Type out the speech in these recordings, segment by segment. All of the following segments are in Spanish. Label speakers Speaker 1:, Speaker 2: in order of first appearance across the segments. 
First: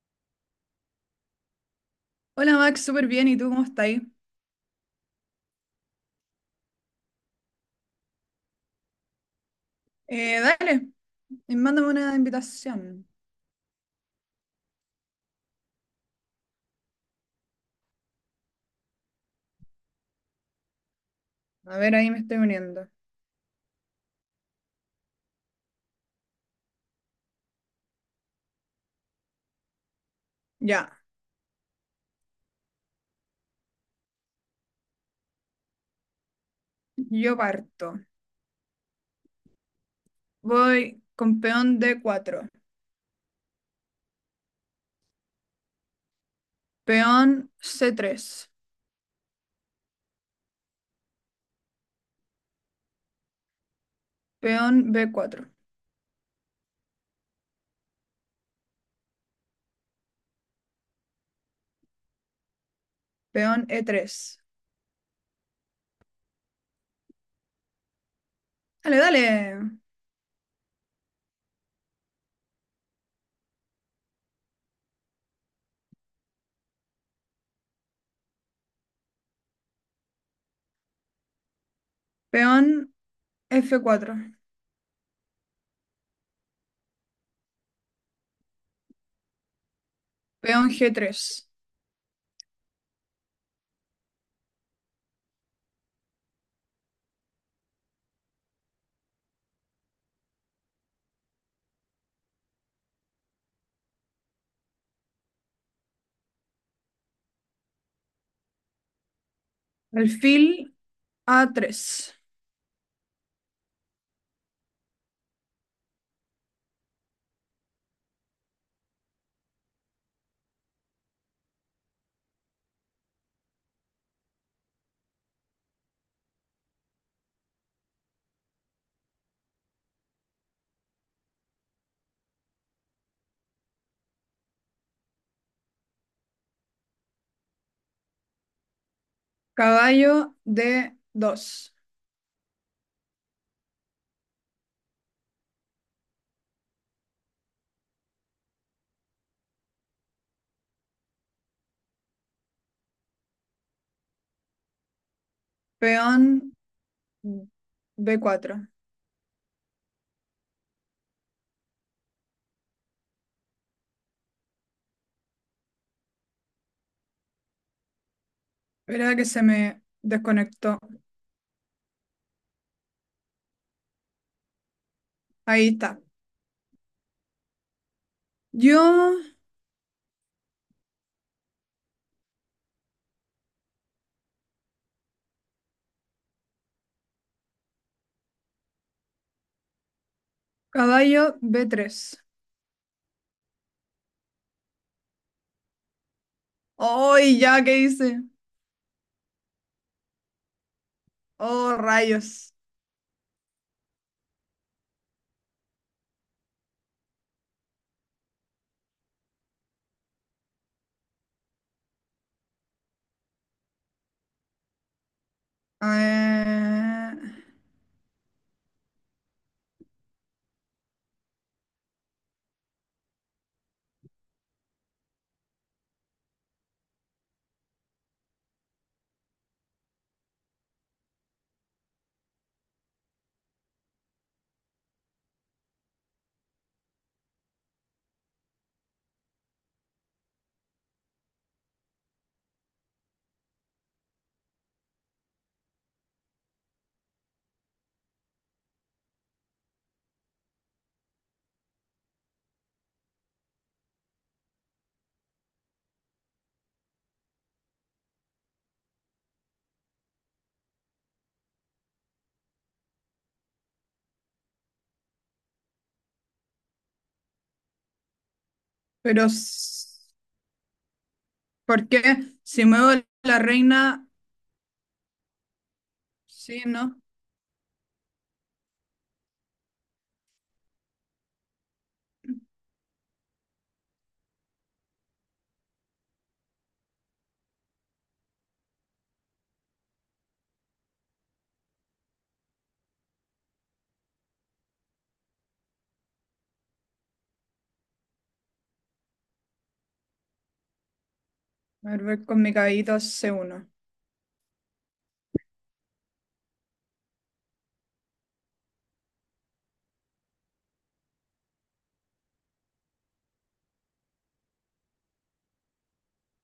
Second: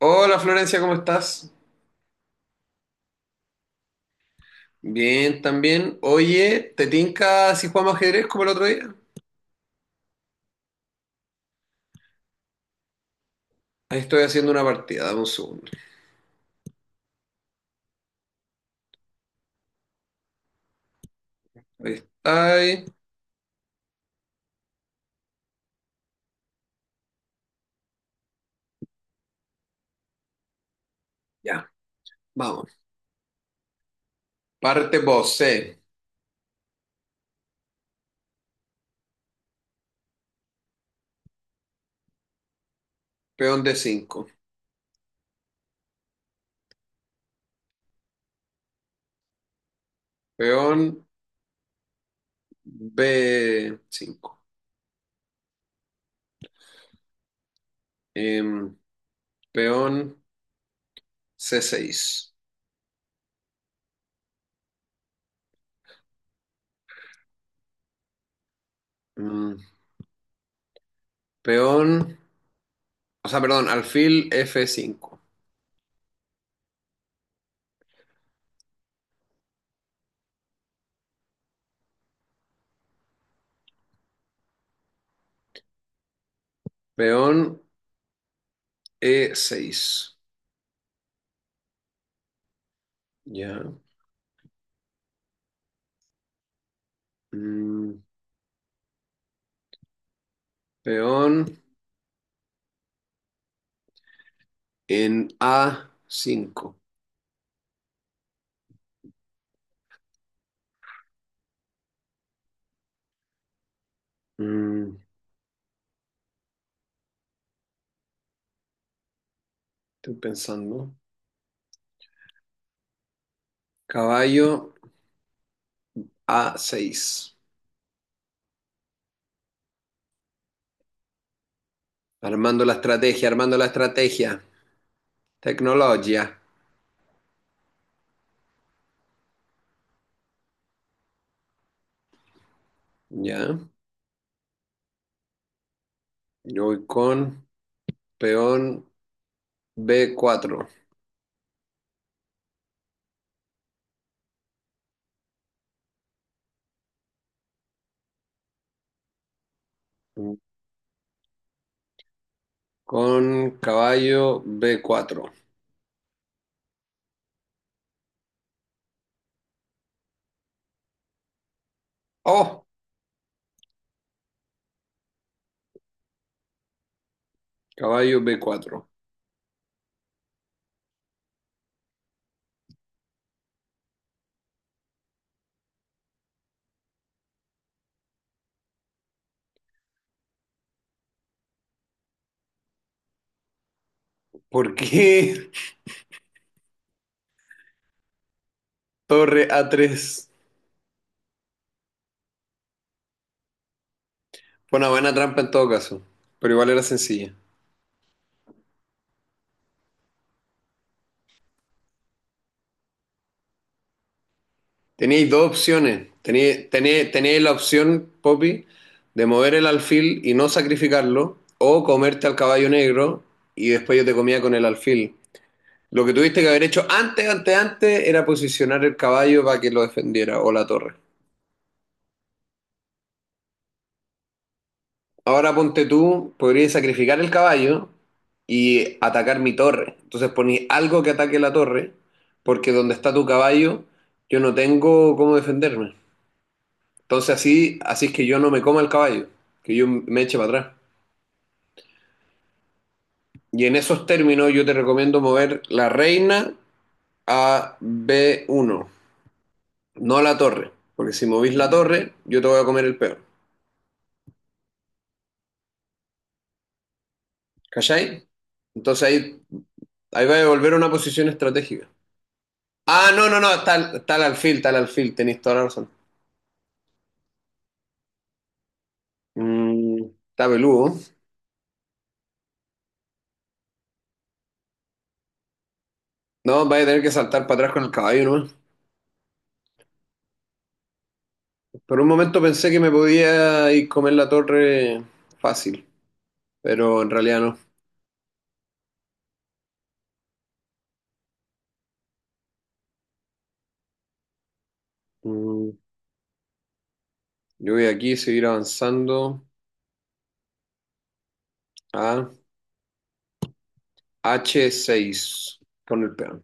Speaker 1: Hola Florencia, ¿cómo estás?
Speaker 2: Hola Max, súper bien. ¿Y tú cómo estás ahí?
Speaker 1: Bien, también. Oye, ¿te tinca si jugamos ajedrez como el otro día?
Speaker 2: Dale, y mándame una invitación.
Speaker 1: Ahí estoy haciendo una partida, dame un segundo.
Speaker 2: A
Speaker 1: Ahí
Speaker 2: ver,
Speaker 1: está.
Speaker 2: ahí me estoy
Speaker 1: Ahí.
Speaker 2: uniendo. Ya,
Speaker 1: Ya, vamos. Parte vos, C.
Speaker 2: yo parto. Voy con peón d cuatro,
Speaker 1: Peón d cinco.
Speaker 2: peón c tres,
Speaker 1: Peón b cinco.
Speaker 2: peón b cuatro,
Speaker 1: Em, peón c seis.
Speaker 2: peón e tres. Dale, dale.
Speaker 1: Mm, peón, o sea, perdón, alfil f cinco.
Speaker 2: Peón f cuatro,
Speaker 1: Peón e seis.
Speaker 2: peón g tres,
Speaker 1: Ya. Mm, Peón en a cinco.
Speaker 2: alfil a tres,
Speaker 1: Mm, Estoy pensando. Caballo A6. Armando la estrategia, armando la estrategia. Tecnología.
Speaker 2: caballo d dos,
Speaker 1: Ya. Yo voy con peón B4.
Speaker 2: peón b cuatro.
Speaker 1: Con caballo B4.
Speaker 2: Espera que se me desconectó.
Speaker 1: ¡Oh!
Speaker 2: Ahí está.
Speaker 1: Caballo
Speaker 2: Yo,
Speaker 1: B4.
Speaker 2: caballo b tres.
Speaker 1: ¿Por qué
Speaker 2: ¡Ay, ya! ¿Qué hice?
Speaker 1: torre A3?
Speaker 2: ¡Oh, rayos!
Speaker 1: Fue una buena trampa en todo caso, pero igual era sencilla. Tenéis dos opciones. Tenéis, tenéis-
Speaker 2: Eh,
Speaker 1: tenéis la opción, Poppy, de mover el alfil y no sacrificarlo, o comerte al caballo negro y después yo te comía con el alfil. Lo que tuviste que haber hecho antes, antes, antes, era posicionar el caballo para que lo defendiera o la torre. Ahora ponte tú, podrías sacrificar el caballo y atacar mi torre. Entonces poní algo que ataque la torre, porque donde está tu caballo, yo no tengo cómo defenderme. Entonces así, así es que yo no me coma el caballo, que yo me eche para atrás. Y en esos términos yo te recomiendo mover la reina a b uno, no la torre, porque si movís la torre, yo te voy a comer el peón. ¿Cachai? Entonces
Speaker 2: pero,
Speaker 1: ahí, ahí va a volver a una posición estratégica.
Speaker 2: ¿por qué? Si muevo
Speaker 1: Ah, no,
Speaker 2: la
Speaker 1: no, no, está,
Speaker 2: reina,
Speaker 1: está el alfil, tenéis toda la razón.
Speaker 2: sí, ¿no?
Speaker 1: Mm, Está peludo. No, vais a tener que saltar para atrás con el caballo, ¿no? Por un momento pensé que me podía ir comer la torre fácil, pero en realidad no.
Speaker 2: A ver, voy con mi caballito a c uno.
Speaker 1: Mm, Yo voy aquí a seguir avanzando a H6 con el peón.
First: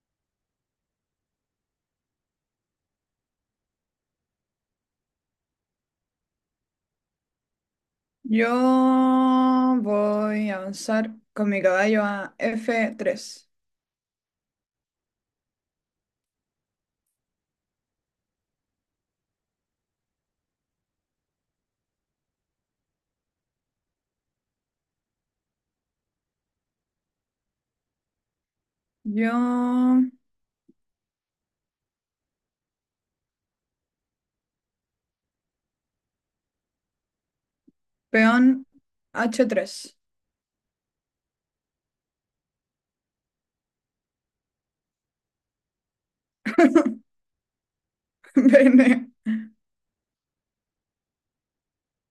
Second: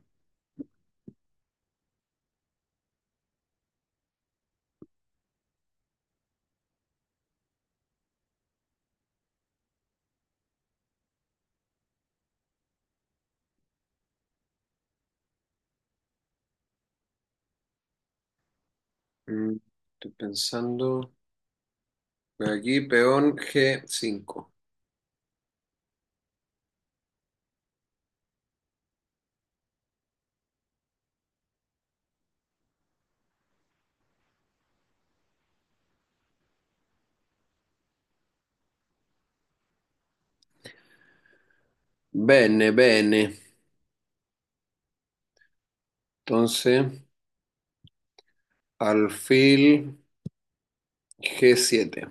Speaker 2: Yo voy a avanzar con mi caballo a f tres.
Speaker 1: Mm, Estoy pensando. Voy aquí, peón G5.
Speaker 2: Yo, peón h tres.
Speaker 1: Bene, bene. Entonces,
Speaker 2: Bene.
Speaker 1: alfil G7.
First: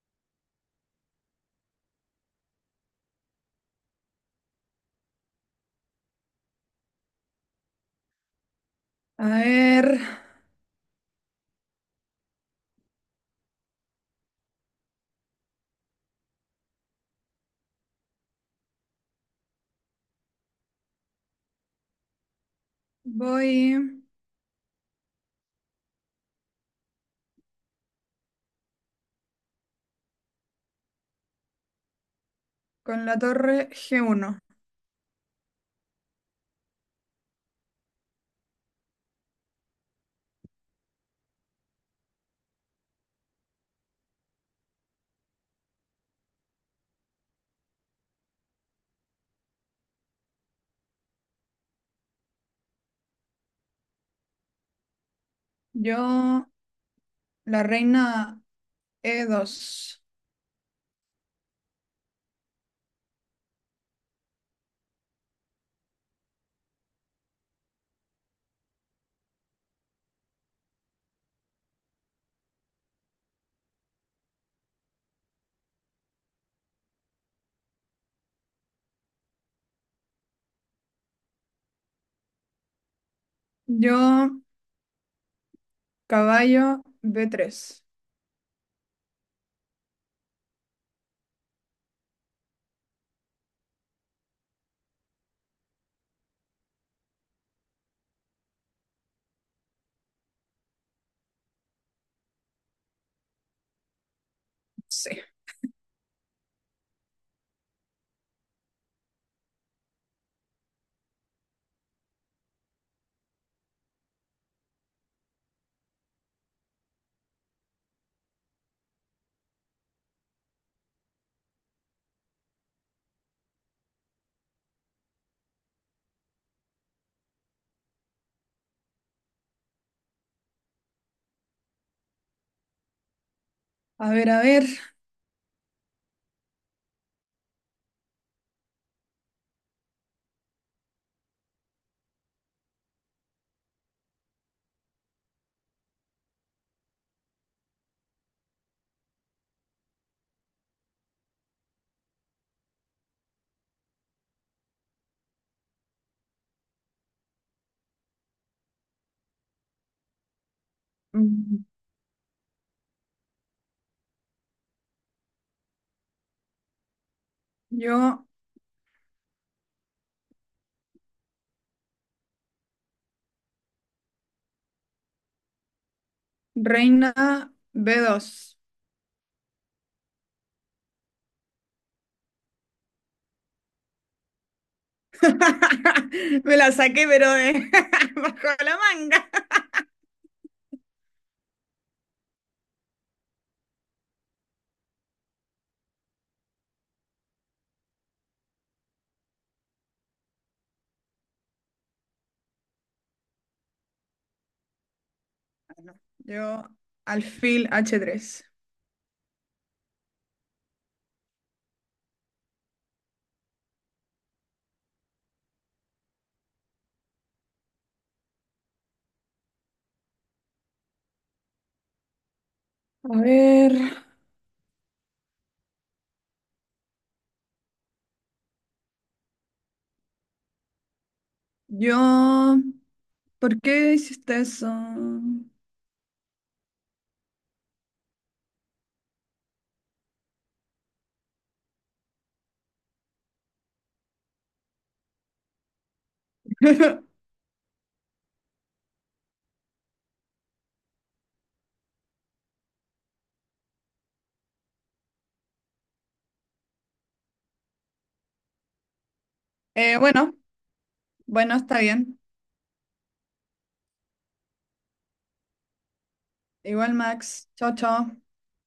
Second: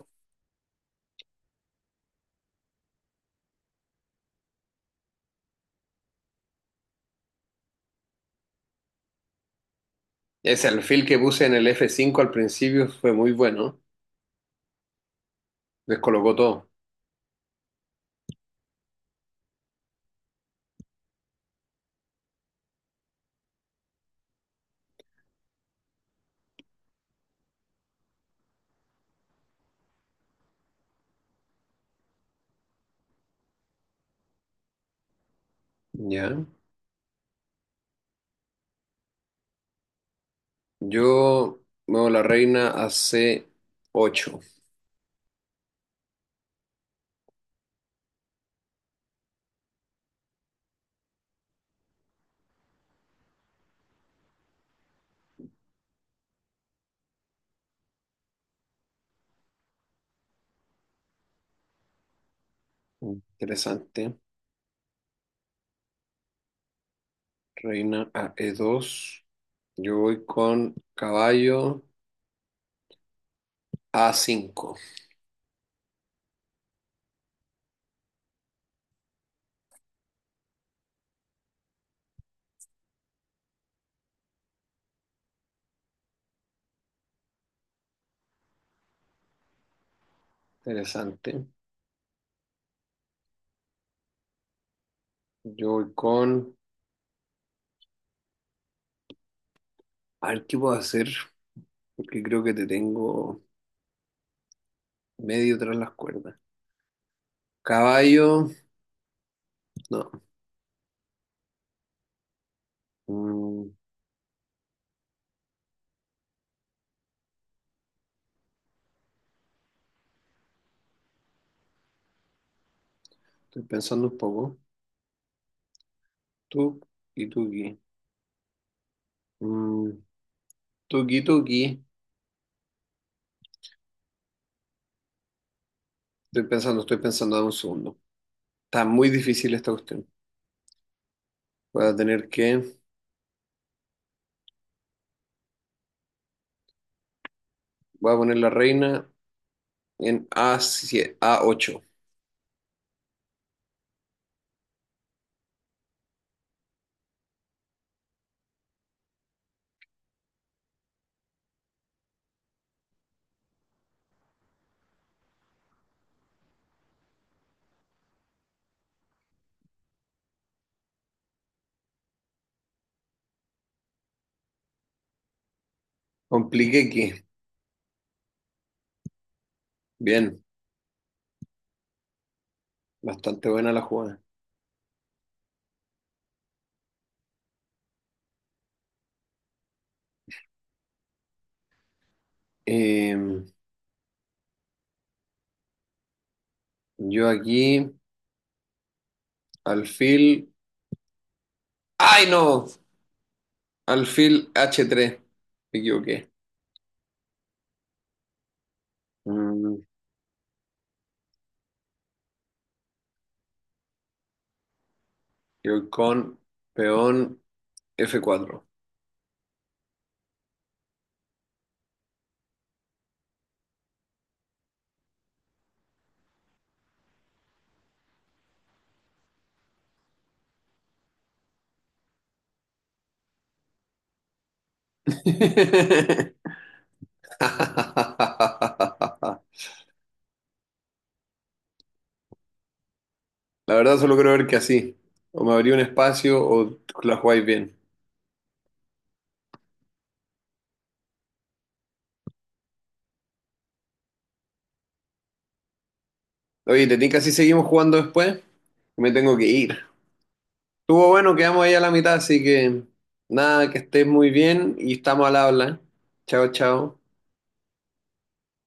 Speaker 2: A ver,
Speaker 1: Ese alfil que puse en el F5 al principio fue muy bueno. Descolocó todo.
Speaker 2: voy con la torre g uno.
Speaker 1: Ya. Yo muevo la reina a C8.
Speaker 2: Yo, la reina e dos.
Speaker 1: Interesante. Reina a E2. Yo voy con caballo a cinco.
Speaker 2: Yo, caballo b tres.
Speaker 1: Interesante. Yo voy con... A ver qué puedo hacer, porque creo que te tengo
Speaker 2: Sí.
Speaker 1: medio tras las cuerdas. Caballo... No. Mm, Estoy pensando un poco. Tú y tuki. Mm, Tuki, tuki.
Speaker 2: A ver, a ver.
Speaker 1: Estoy pensando, dame un segundo. Está muy difícil esta cuestión. Voy a tener que... Voy a poner la reina en a siete, a ocho.
Speaker 2: Mm, Yo,
Speaker 1: Compliqué
Speaker 2: reina
Speaker 1: que.
Speaker 2: b dos.
Speaker 1: Bien, bastante buena la jugada.
Speaker 2: Me la saqué, pero de bajo la manga.
Speaker 1: Em, yo aquí, alfil. ¡Ay, no! Alfil H3. Me equivoqué.
Speaker 2: Yo, alfil h tres.
Speaker 1: Mm, yo con peón F4.
Speaker 2: A ver, yo... ¿Por qué hiciste eso?
Speaker 1: La verdad, solo creo ver que así. O me abrí un espacio o la jugáis bien. Oye, ¿te tinca si seguimos jugando después? Me tengo que ir.
Speaker 2: Bueno,
Speaker 1: Estuvo bueno,
Speaker 2: bueno,
Speaker 1: quedamos ahí
Speaker 2: está
Speaker 1: a la mitad,
Speaker 2: bien.
Speaker 1: así que nada, que estés muy bien y estamos al habla. Chao,
Speaker 2: Igual,
Speaker 1: chao.
Speaker 2: Max. Chao, chao.